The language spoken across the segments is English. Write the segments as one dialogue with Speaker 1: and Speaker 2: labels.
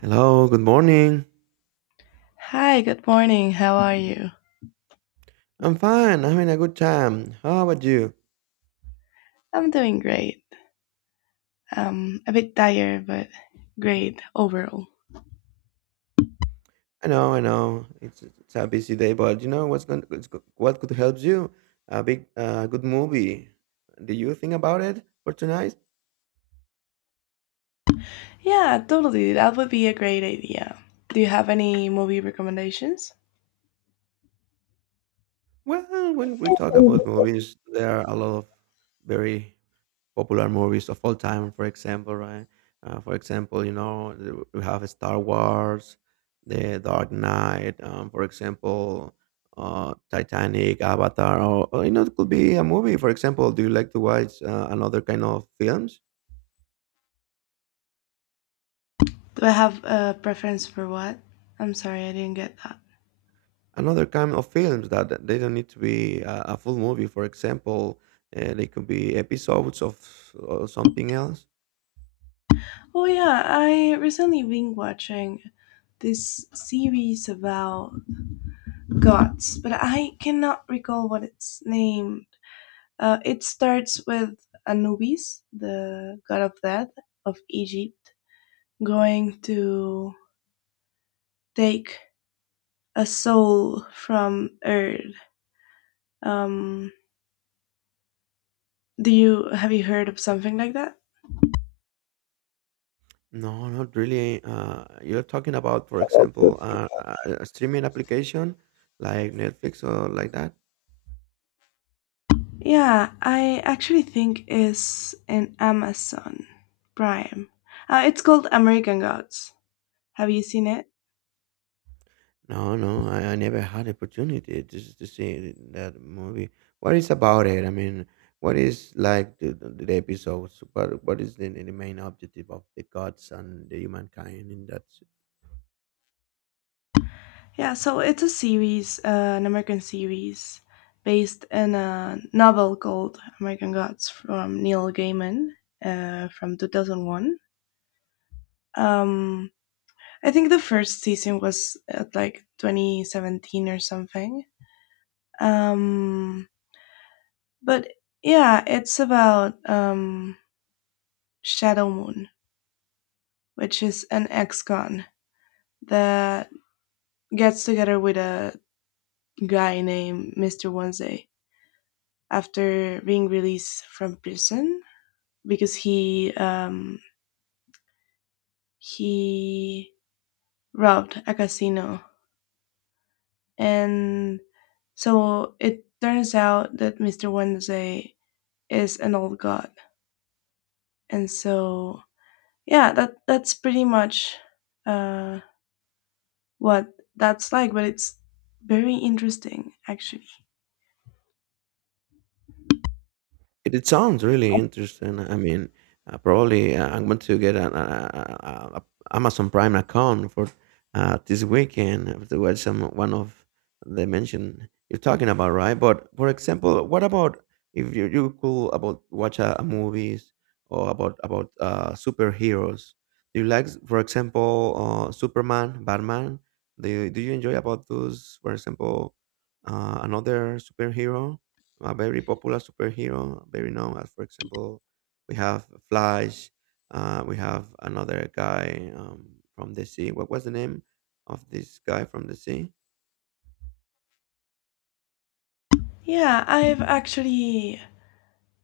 Speaker 1: Hello, good morning.
Speaker 2: Hi, good morning. How are you?
Speaker 1: I'm fine. I'm having a good time. How about you?
Speaker 2: I'm doing great. A bit tired, but great overall.
Speaker 1: I know, I know. It's a busy day, but you know what's going what could help you? A big good movie. Do you think about it for tonight?
Speaker 2: Yeah, totally. That would be a great idea. Do you have any movie recommendations?
Speaker 1: Well, when we talk about
Speaker 2: Do
Speaker 1: movies, there are a lot of very popular movies of all time, for example, right? For example, you know, we have Star Wars, The Dark Knight, for example, Titanic, Avatar, or, you know, it could be a movie. For example, do you like to watch another kind of films?
Speaker 2: I have a preference for what? I'm sorry, I didn't get that.
Speaker 1: Another kind of films that they don't need to be a full movie. For example, they could be episodes of something else.
Speaker 2: Oh yeah, I recently been watching this series about gods, but I cannot recall what it's named. It starts with Anubis, the god of death of Egypt going to take a soul from Earth. Um, do you have you heard of something like that?
Speaker 1: No, not really. You're talking about, for example, a streaming application like Netflix or like that?
Speaker 2: Yeah, I actually think is in Amazon Prime. It's called American Gods. Have you seen it?
Speaker 1: No, no, I never had opportunity to see that movie. What is about it? I mean, what is like the episodes? What is the main objective of the gods and the humankind in that.
Speaker 2: Yeah, so it's a series, an American series based in a novel called American Gods from Neil Gaiman from 2001. Um, I think the first season was at like 2017 or something. Um, but yeah, it's about Shadow Moon, which is an ex con that gets together with a guy named Mr. Wednesday after being released from prison because he robbed a casino, and so it turns out that Mr. Wednesday is an old god. And so, yeah, that's pretty much uh, what that's like. But it's very interesting, actually.
Speaker 1: It sounds really interesting. I mean, probably I'm going to get an a Amazon Prime account for this weekend to watch some one of the mention you're talking about, right? But for example, what about if you could about watch a movies or about about superheroes? Do you like, for example, Superman, Batman? Do you enjoy about those, for example, another superhero? A very popular superhero, very known as, for example, we have Flash. We have another guy from the sea. What was the name of this guy from the sea?
Speaker 2: Yeah,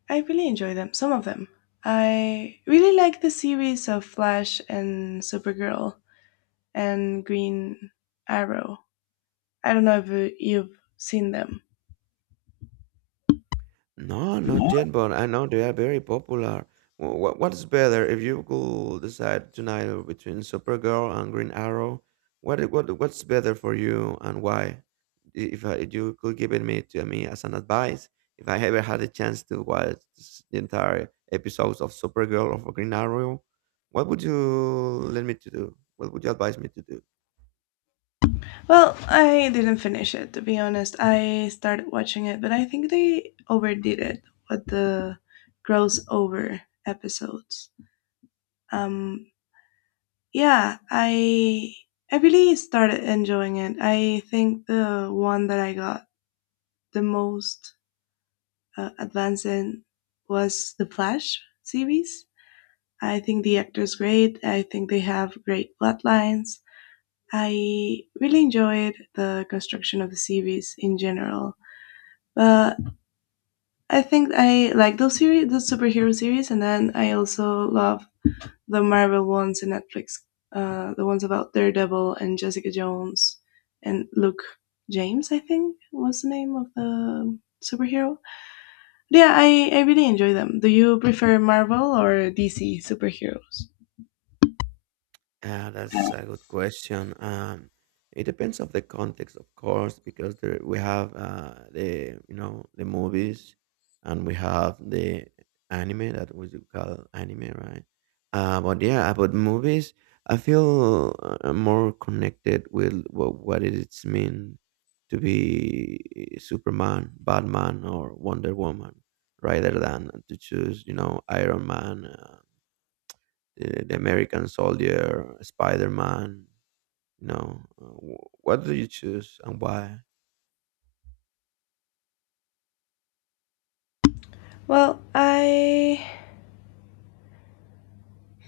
Speaker 2: I really enjoy them. Some of them. I really like the series of Flash and Supergirl and Green Arrow. I don't know if you've seen them.
Speaker 1: No, not yet, but I know they are very popular. What's better if you could decide tonight between Supergirl and Green Arrow? What's better for you and why? If you could give it me to me as an advice, if I ever had a chance to watch the entire episodes of Supergirl or of Green Arrow, what would you let me to do? What would you advise me to do?
Speaker 2: Well, I didn't finish it, to be honest. I started watching it, but I think they overdid it with the gross over episodes. Um yeah, I really started enjoying it. I think the one that I got the most advanced in was the Flash series. I think the actors great. I think they have great plotlines. I really enjoyed the construction of the series in general. But I think I like those series, those superhero series, and then I also love the Marvel ones in Netflix, the ones about Daredevil and Jessica Jones and Luke James. I think was the name of the superhero. But yeah, I really enjoy them. Do you prefer Marvel or DC superheroes?
Speaker 1: That's a good question. It depends of the context, of course, because there, we have the you know the movies, and we have the anime that we do call anime, right? But yeah, about movies, I feel more connected with what it is mean to be Superman, Batman, or Wonder Woman, rather than to choose you know Iron Man. The American Soldier, Spider Man. No, what do you choose and why?
Speaker 2: Well, I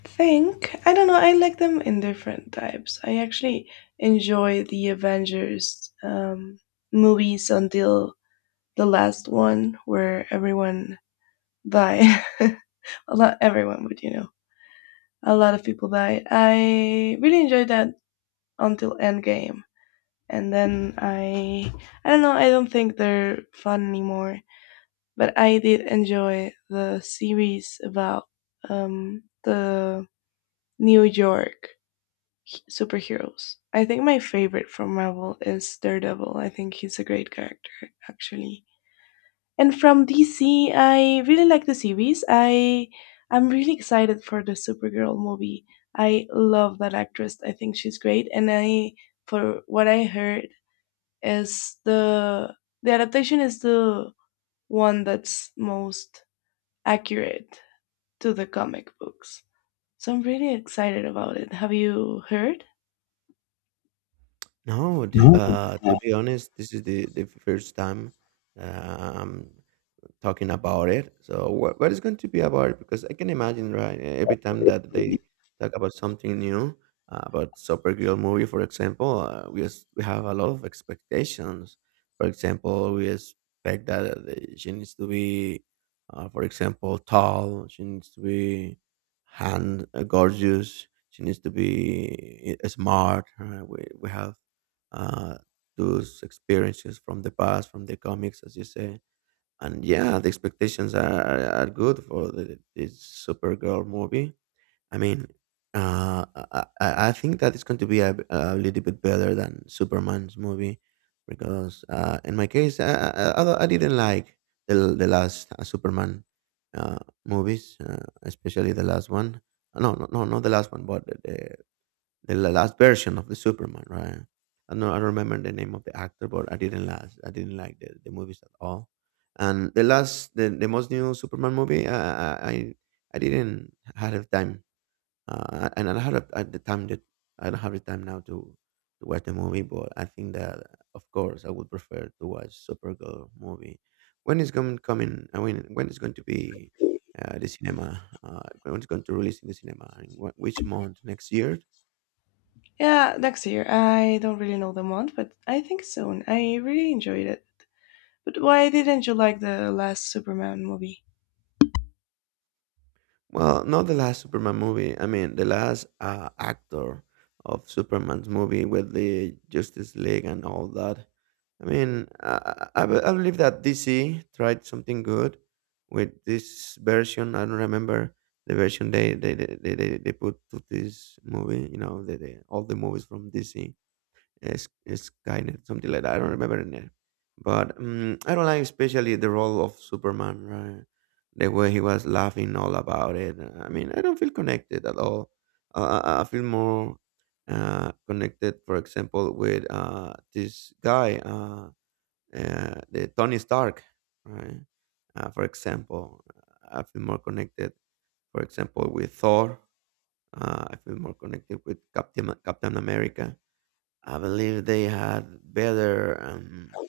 Speaker 2: think I don't know. I like them in different types. I actually enjoy the Avengers movies until the last one where everyone died. A lot, everyone, but you know, a lot of people died. I really enjoyed that until Endgame, and then I don't know, I don't think they're fun anymore. But I did enjoy the series about the New York superheroes. I think my favorite from Marvel is Daredevil. I think he's a great character, actually. And from DC, I really like the series. I'm really excited for the Supergirl movie. I love that actress. I think she's great. And I, for what I heard, is the adaptation is the one that's most accurate to the comic books. So I'm really excited about it. Have you heard?
Speaker 1: No, this,
Speaker 2: No.
Speaker 1: to be honest, this is the first time um, talking about it. So what is going to be about it? Because I can imagine, right? Every time that they talk about something new, about Supergirl movie, for example, we have a lot of expectations. For example, we expect that she needs to be, for example, tall. She needs to be hand gorgeous. She needs to be smart. We have uh, those experiences from the past, from the comics, as you say, and yeah, the expectations are, are good for this Supergirl movie. I mean, I think that it's going to be a little bit better than Superman's movie because in my case, I didn't like the last Superman uh, movies, especially the last one. No, not the last one, but the last version of the Superman, right? I don't remember the name of the actor, but I didn't last. I didn't like the movies at all. And the last, the most new Superman movie, I didn't had the time, and I had a, at the time that I don't have the time now to watch the movie. But I think that of course I would prefer to watch Supergirl movie. When is going coming? I mean, when is going to be the cinema? When it's going to release in the cinema? In which month? Next year?
Speaker 2: Yeah, next year. I don't really know the month, but I think soon. I really enjoyed it. But why didn't you like the last Superman movie?
Speaker 1: Well, not the last Superman movie. I mean, the last actor of Superman's movie with the Justice League and all that. I mean, I believe that DC tried something good with this version. I don't remember the version they put to this movie. You know, all the movies from DC. Skynet, something like that. I don't remember the name, but I don't like especially the role of Superman. Right, the way he was laughing all about it. I mean, I don't feel connected at all. I feel more connected, for example, with the Tony Stark. Right, for example, I feel more connected. For example, with Thor, I feel more connected with Captain America. I believe they had better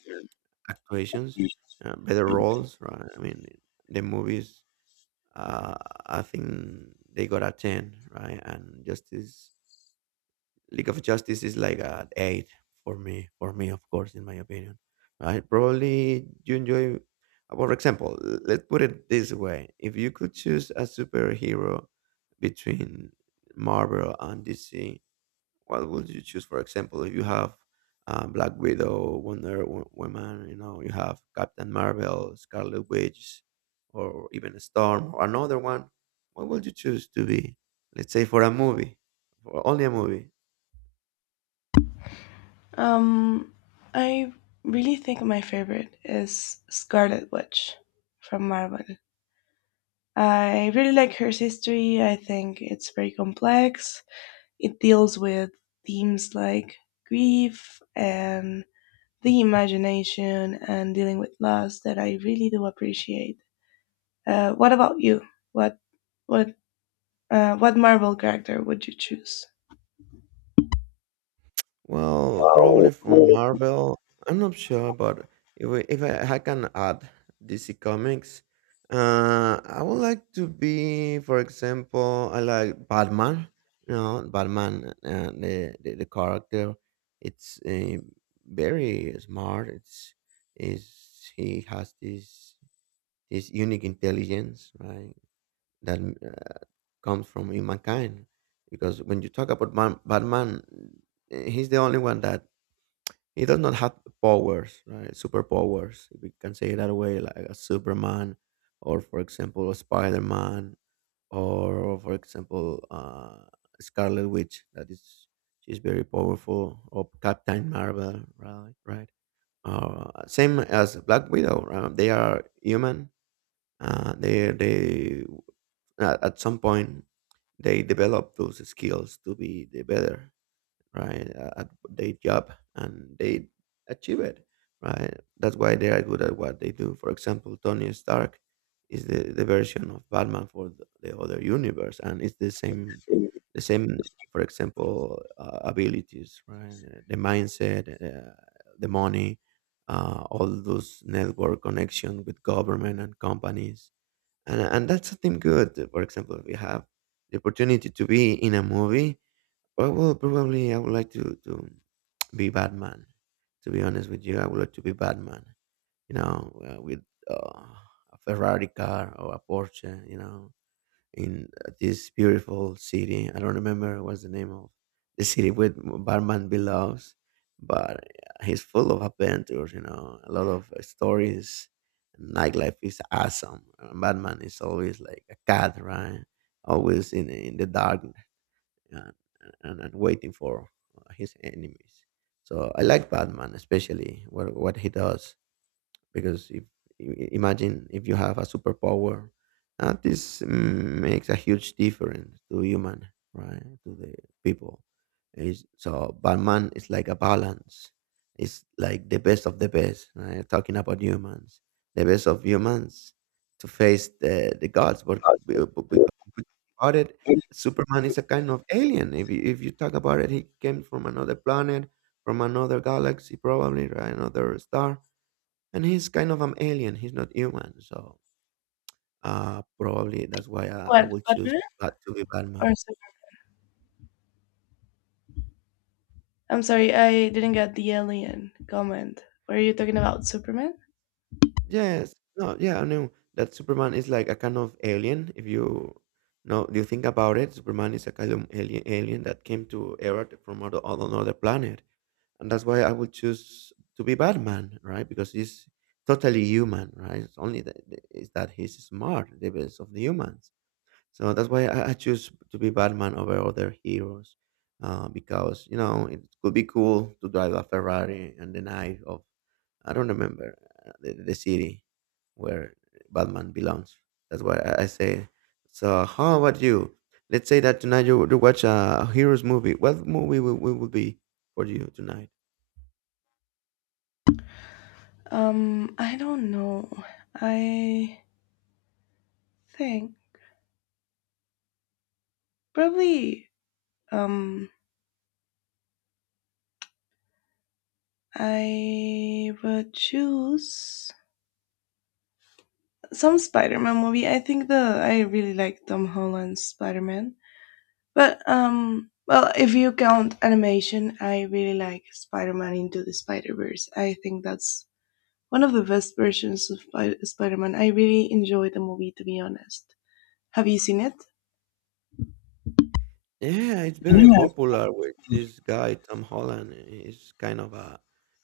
Speaker 1: actuations, better roles. Right? I mean, the movies. Uh, I think they got a ten, right? And Justice League of Justice is like an eight for me. For me, of course, in my opinion, right? Probably you enjoy. For example, let's put it this way: if you could choose a superhero between Marvel and DC, what would you choose? For example, if you have Black Widow, Woman, you know, you have Captain Marvel, Scarlet Witch, or even Storm, or another one. What would you choose to be? Let's say for a movie, for only a movie.
Speaker 2: Um, I really think my favorite is Scarlet Witch from Marvel. I really like her history. I think it's very complex. It deals with themes like grief and the imagination and dealing with loss that I really do appreciate. What about you? What what what Marvel character would you choose?
Speaker 1: Well, probably from Marvel. I'm not sure, but if I, I can add DC Comics, I would like to be, for example, I like Batman. You know, Batman, the character, it's very smart. It's is He has this unique intelligence, right? That comes from humankind, because when you talk about Batman, he's the only one that he does not have powers, right? Superpowers, if we can say it that way, like a Superman, or for example, a Spider Man, or for example, Scarlet Witch. That is, she's very powerful, or Captain Marvel, right? Right. Same as Black Widow. They are human. They at some point they develop those skills to be the better, right, at their job, and they achieve it, right? That's why they are good at what they do. For example, Tony Stark is the version of Batman for the other universe, and it's the same, the same, for example, abilities, right? The mindset, the money, all those network connection with government and companies, and that's something good. For example, we have the opportunity to be in a movie. Well, well, probably I would like to be Batman. To be honest with you, I would like to be Batman. You know, with a Ferrari car or a Porsche. You know, in this beautiful city. I don't remember what's the name of the city where Batman belongs, but he's full of adventures. You know, a lot of stories. Nightlife is awesome. Batman is always like a cat, right? Always in the dark, and, and waiting for his enemies. So I like Batman, especially what he does, because if imagine if you have a superpower, this makes a huge difference to human, right, to the people. Is so Batman is like a balance. It's like the best of the best, right? Talking about humans, the best of humans, to face the gods, but, but,
Speaker 2: What?
Speaker 1: because if you think about it, Superman is a kind of alien. If if you talk about it, he came from another planet, from another galaxy, probably, right, another star, and he's kind of an alien. He's not human, so probably that's why I would choose
Speaker 2: Batman.
Speaker 1: Bat to be
Speaker 2: Or
Speaker 1: Batman.
Speaker 2: Sup- I'm sorry, I didn't get the alien comment. Were you talking about Superman?
Speaker 1: Yes, no, yeah, I know that Superman is like a kind of alien. If you know, you think about it, Superman is a kind of alien, alien that came to Earth from other, on another planet, and that's why I would choose to be Batman, right? Because he's totally human, right? It's only that is that he's smart, the best of the humans. So that's why I choose to be Batman over other heroes, because you know it could be cool to drive a Ferrari on the night of I don't remember the city where Batman belongs. That's why I say. So how about you? Let's say that tonight would watch a heroes movie. What movie will be for you tonight?
Speaker 2: I don't know. I think probably um I would choose some Spider-Man movie. I think the I really like Tom Holland's Spider-Man. But well, if you count animation, I really like Spider-Man into the Spider-Verse. I think that's one of the best versions of Spider-Man. I really enjoyed the movie, to be honest. Have you seen it?
Speaker 1: Yeah, it's very
Speaker 2: Yeah.
Speaker 1: popular with this guy Tom Holland. He's kind of a,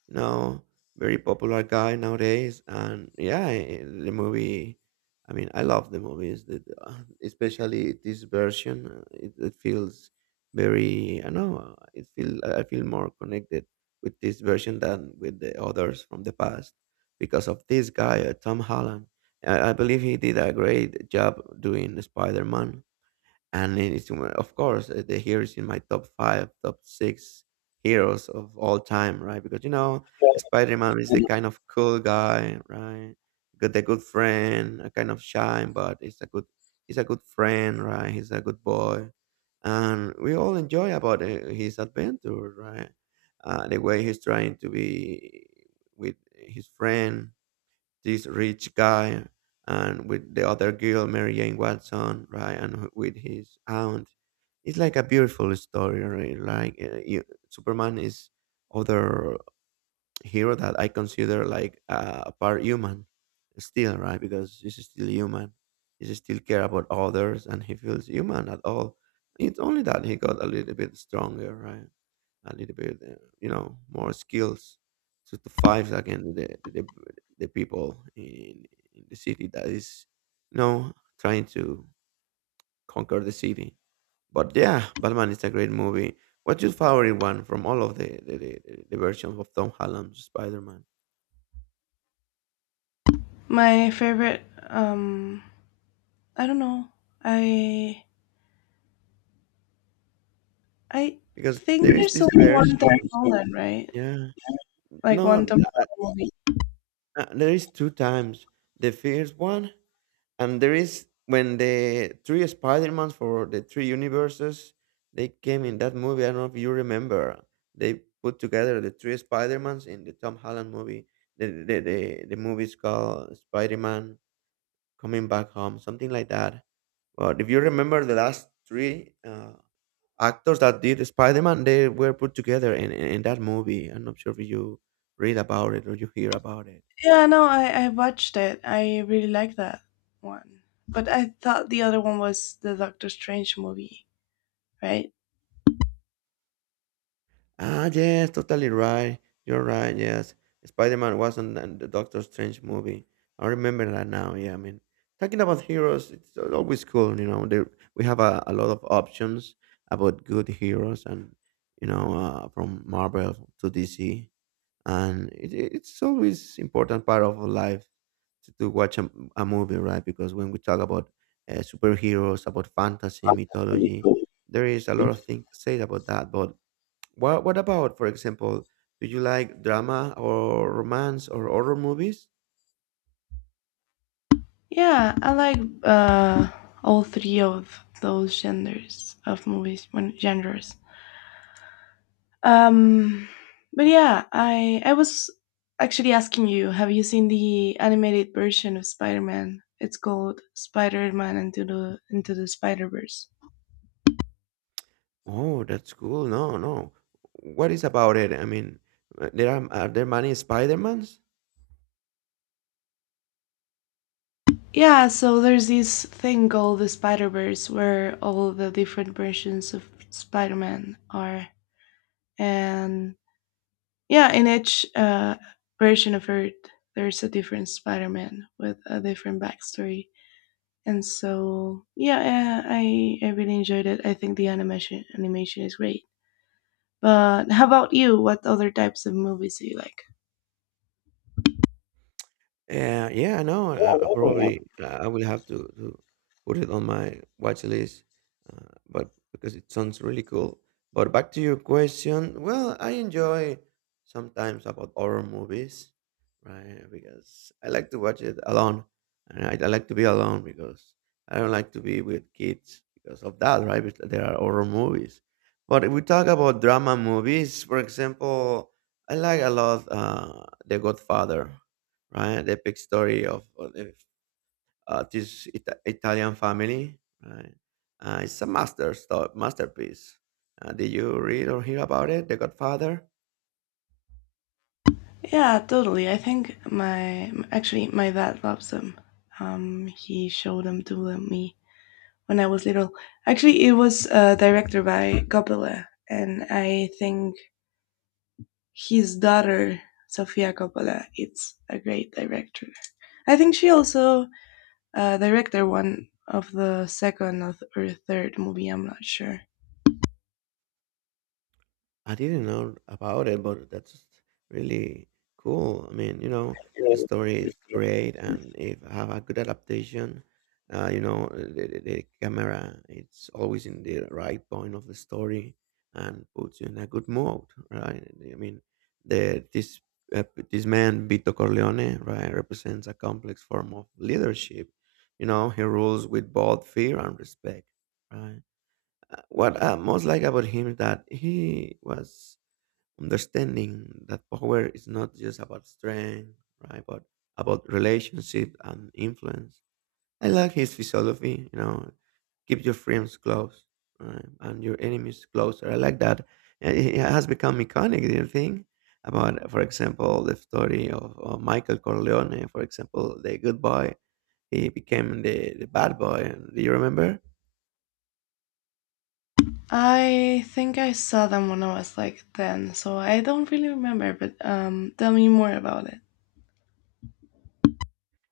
Speaker 1: you know, very popular guy nowadays. And yeah, the movie. I mean, I love the movies, especially this version. It feels very. I know. It feel. I feel more connected with this version than with the others from the past because of this guy, Tom Holland. I believe he did a great job doing Spider Man, and it is of course, the hero is in my top five, top six heroes of all time, right? Because you know, Spider-Man is the kind of cool guy, right? Good, the good friend, a kind of shy, but it's a good, he's a good friend, right? He's a good boy, and we all enjoy about his adventure, right? The way he's trying to be with his friend, this rich guy, and with the other girl, Mary Jane Watson, right, and with his aunt. It's like a beautiful story, right? Like Superman is other hero that I consider like a part human still, right? Because he's still human. He still care about others and he feels human at all. It's only that he got a little bit stronger, right? A little bit, more skills to fight against the the people in the city that is, you know, trying to conquer the city. But yeah, Batman is a great movie. What's your favorite one from all of the versions of Tom Holland's Spider Man?
Speaker 2: My favorite. Um, I don't know. I I
Speaker 1: Because
Speaker 2: think
Speaker 1: there is
Speaker 2: there's
Speaker 1: this
Speaker 2: only one Tom
Speaker 1: version,
Speaker 2: Holland, right?
Speaker 1: yeah.
Speaker 2: Like one
Speaker 1: No,
Speaker 2: Tom Holland movie.
Speaker 1: there is two times. The first one, and there is when the three Spider-Mans for the three universes, they came in that movie. I don't know if you remember. They put together the three Spider-Mans in the Tom Holland movie. The movie is called Spider-Man Coming Back Home, something like that. But if you remember the last three actors that did Spider-Man, they were put together in that movie. I'm not sure if you read about it or you hear about it.
Speaker 2: Yeah, no, I watched it. I really like that one, but I thought the other one was the Doctor Strange movie, right?
Speaker 1: Ah, yes, totally right. You're right. Yes, Spider-Man was on the Doctor Strange movie. I remember that now. Yeah, I mean, talking about heroes, it's always cool. You know, there we have a lot of options about good heroes, and you know, from Marvel to DC, and it's always important part of our life to watch a movie, right? Because when we talk about superheroes, about fantasy mythology, there is a lot of things to say about that, but what about, for example, do you like drama or romance or horror movies?
Speaker 2: Yeah, I like all three of those genders of movies, when genres. Um, but yeah, I was actually asking you, have you seen the animated version of Spider Man? It's called Spider Man into the Spider Verse.
Speaker 1: Oh, that's cool. No, no. What is about it? I mean, there are there many Spider-Mans?
Speaker 2: Yeah, so there's this thing called the Spider Verse where all the different versions of Spider Man are, and yeah, in each version of Earth, there's a different Spider-Man with a different backstory, and so yeah, I really enjoyed it. I think the animation is great. But how about you? What other types of movies do you like?
Speaker 1: Yeah, I know.
Speaker 2: Yeah,
Speaker 1: I
Speaker 2: no, yeah.
Speaker 1: probably I will have to put it on my watch list, but because it sounds really cool. But back to your question, well, I enjoy sometimes about horror movies, right? Because I like to watch it alone, and I like to be alone because I don't like to be with kids because of that, right? Because there are horror movies. But if we talk about drama movies, for example, I like a lot The Godfather, right? The epic story of this Italian family, right? It's a masterpiece. Did you read or hear about it, The Godfather?
Speaker 2: Yeah, totally. I think my actually my dad loves them. He showed them to me when I was little. Actually, it was directed by Coppola, and I think his daughter Sofia Coppola is a great director. I think she also directed one of the second, or third movie. I'm not sure.
Speaker 1: I didn't know about it, but that's really cool. I mean, you know, the story is great, and if I have a good adaptation, you know, the camera it's always in the right point of the story, and puts you in a good mood, right? I mean, the this uh, this man Vito Corleone, right, represents a complex form of leadership. You know, he rules with both fear and respect, right? What I most like about him is that he was understanding that power is not just about strength, right, but about relationship and influence. I like his philosophy, you know, keep your friends close, right, and your enemies closer. I like that. And it has become iconic, do you think? About, for example, the story of Michael Corleone, for example, the good boy, he became the bad boy. Do you remember?
Speaker 2: I think I saw them when I was like 10, so I don't really remember, but tell me more about it.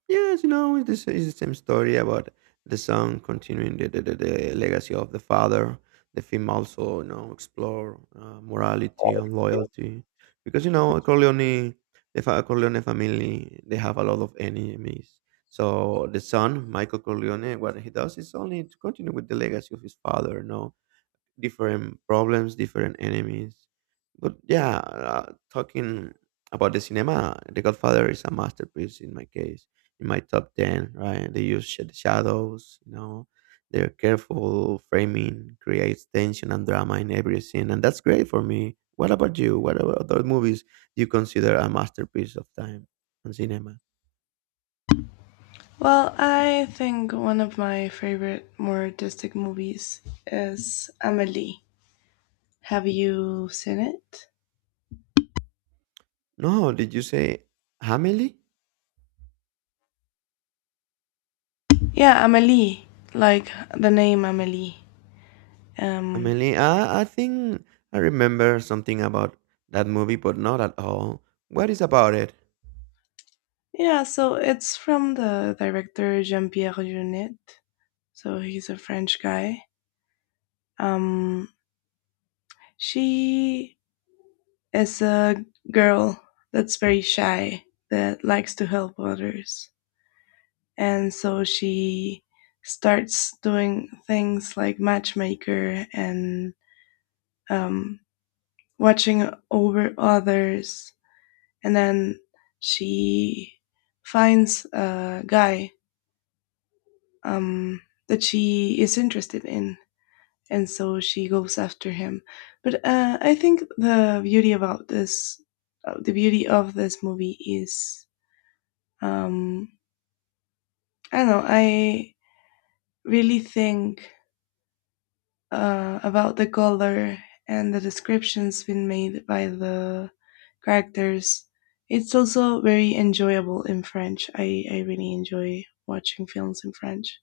Speaker 1: Yes, you know, it's the same story about the son continuing the legacy of the father. The film also, you know, explore morality and
Speaker 2: Yeah.
Speaker 1: loyalty because you know Corleone, Corleone family, they have a lot of enemies. So the son, Michael Corleone, what he does is only to continue with the legacy of his father. No, different problems, different enemies. But yeah, talking about the cinema, The Godfather is a masterpiece in my case, in my top 10, right? They use shadows, you know, their careful framing creates tension and drama in every scene, and that's great for me. What about you? What about other movies do you consider a masterpiece of time and cinema?
Speaker 2: Well, I think one of my favorite more artistic movies is Amelie. Have you seen it?
Speaker 1: No, did you say Hamily?
Speaker 2: Yeah, Amelie, like the name Amelie. Um,
Speaker 1: Amelie, I think I remember something about that movie, but not at all. What is about it?
Speaker 2: yeah, so it's from the director Jean Pierre Jeunet. So he's a French guy. Um, she is a girl that's very shy, that likes to help others. And so she starts doing things like matchmaker and um, watching over others. And then she finds a guy um, that she is interested in, and so she goes after him. But I think the beauty about this, the beauty of this movie is, um, I don't know, I really think about the color and the descriptions being made by the characters. It's also very enjoyable in French. I really enjoy watching films in French.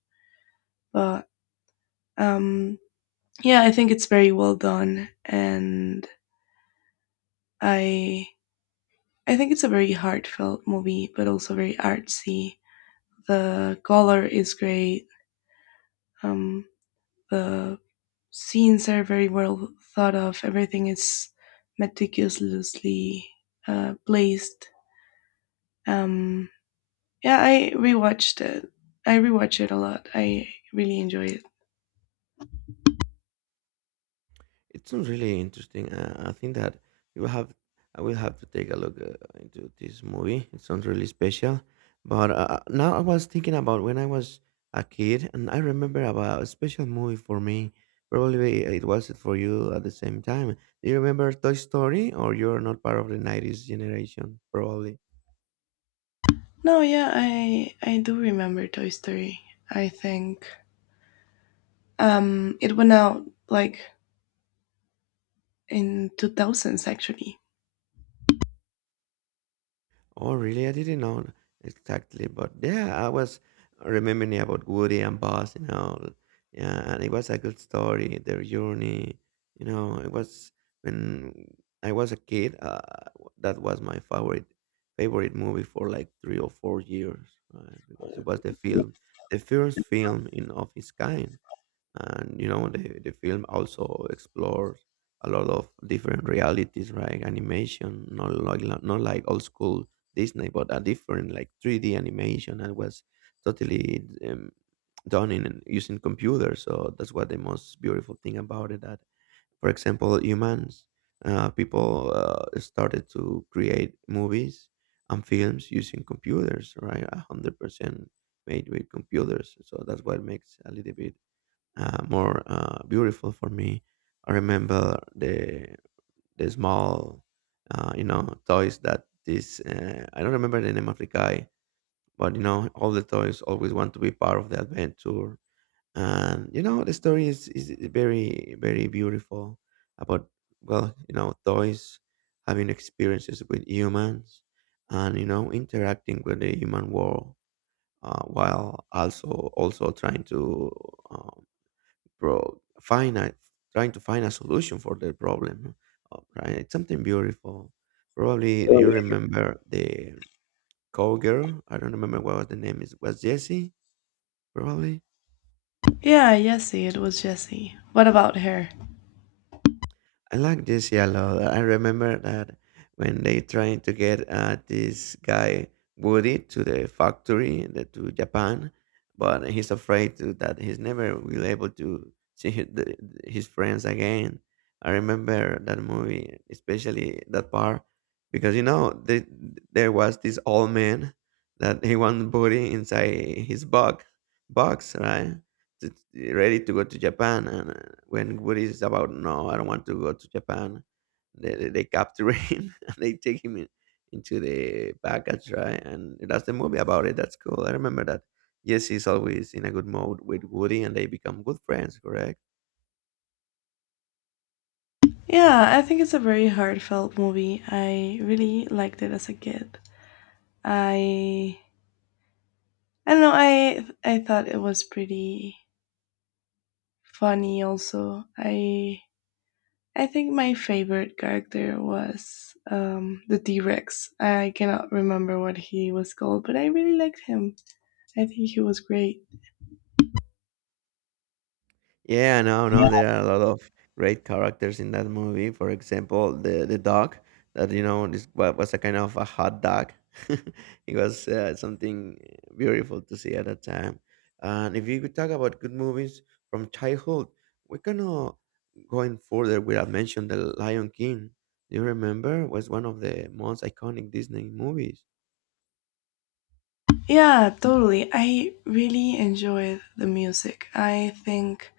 Speaker 2: But um, yeah, I think it's very well done, and I I think it's a very heartfelt movie, but also very artsy. The color is great. Um, the scenes are very well thought of. Everything is meticulously placed. Um, yeah, I rewatch it a lot. I really enjoy it.
Speaker 1: It sounds really interesting. I think that you will have, I will have to take a look into this movie. It sounds really special. But now I was thinking about when I was a kid, and I remember about a special movie for me. Probably it was it for you at the same time. Do you remember Toy Story, or you're not part of the '90s generation? Probably.
Speaker 2: No, yeah, I do remember Toy Story. I think it went out like in 2000s actually.
Speaker 1: Oh, really? I didn't know exactly, but yeah, I was remembering about Woody and Buzz and all. Yeah, and it was a good story, their journey. You know, it was when I was a kid. That was my favorite movie for like 3 or 4 years, right? Because it was the film, the first film in of its kind, and you know the film also explores a lot of different realities, right? Animation, not like old school Disney, but a different like 3D animation, and was totally done in using computers, so that's what the most beautiful thing about it, that for example humans, people started to create movies and films using computers, right? 100% made with computers, so that's what makes a little bit more beautiful for me. I remember the small, you know, toys that this I don't remember the name of the guy, but you know, all the toys always want to be part of the adventure, and you know, the story is very very beautiful about, well, you know, toys having experiences with humans and you know interacting with the human world while also trying to uh, pro trying to find a solution for their problem, right? It's something beautiful. Probably
Speaker 2: Oh,
Speaker 1: you remember the cowgirl, I don't remember what was the name is, was Jesse probably.
Speaker 2: yeah, Jessie, it was Jessie. What about her?
Speaker 1: I like this yellow. I remember that when they trying to get this guy Woody to to Japan, but he's afraid to, that he's never will able to see his, his friends again. I remember that movie, especially that part, because you know there was this old man that he want Woody inside his box, right? t- Ready to go to Japan. And when Woody is about, no, I don't want to go to Japan, they capture him and they take him in, into the package, right? And that's the movie about it. That's cool. I remember that. Jesse's always in a good mode with Woody and they become good friends, correct?
Speaker 2: Yeah, I think it's a very heartfelt movie. I really liked it as a kid. I I don't know, I thought it was pretty funny also. I think my favorite character was the T-Rex. I cannot remember what he was called, but I really liked him. I think he was great.
Speaker 1: Yeah, no, no, there are a lot of great characters in that movie. For example, the dog, that you know was a kind of a hot dog. It was something beautiful to see at that time. And if you could talk about good movies from childhood, we're gonna going further without mention the Lion King. You remember was one of the most iconic Disney movies.
Speaker 2: Yeah, totally. I really enjoyed the music. I think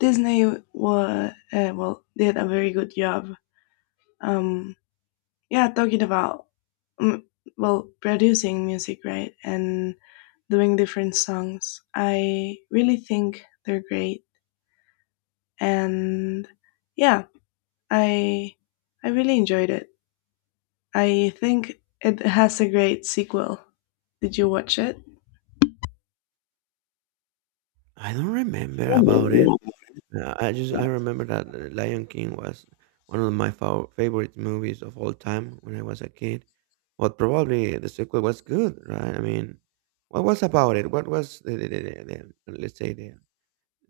Speaker 2: Disney were well did a very good job. Um, yeah, talking about um, well producing music, right, and doing different songs. I really think they're great, and yeah, I I really enjoyed it. I think it has a great sequel. Did you watch it?
Speaker 1: I don't remember about it. Yeah, I remember that The Lion King was one of my favorite movies of all time when I was a kid. But probably the sequel was good, right? I mean, what was about it? What was the let's say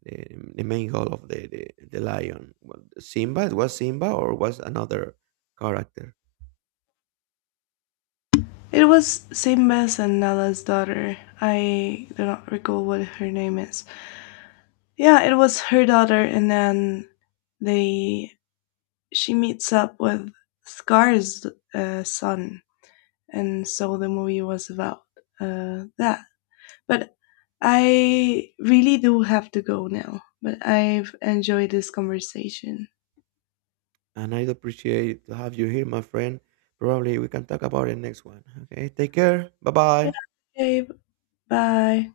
Speaker 1: the the main goal of the lion? Simba? It was Simba or was another character?
Speaker 2: It was Saint Bess and Nala's daughter. I do not recall what her name is. Yeah, it was her daughter, and then they she meets up with Scar's son, and so the movie was about that. But I really do have to go now. But I've enjoyed this conversation.
Speaker 1: And I'd appreciate to have you here, my friend. Probably we can talk about it next one. Okay, take care. Bye
Speaker 2: Yeah,
Speaker 1: bye.
Speaker 2: babe. Bye.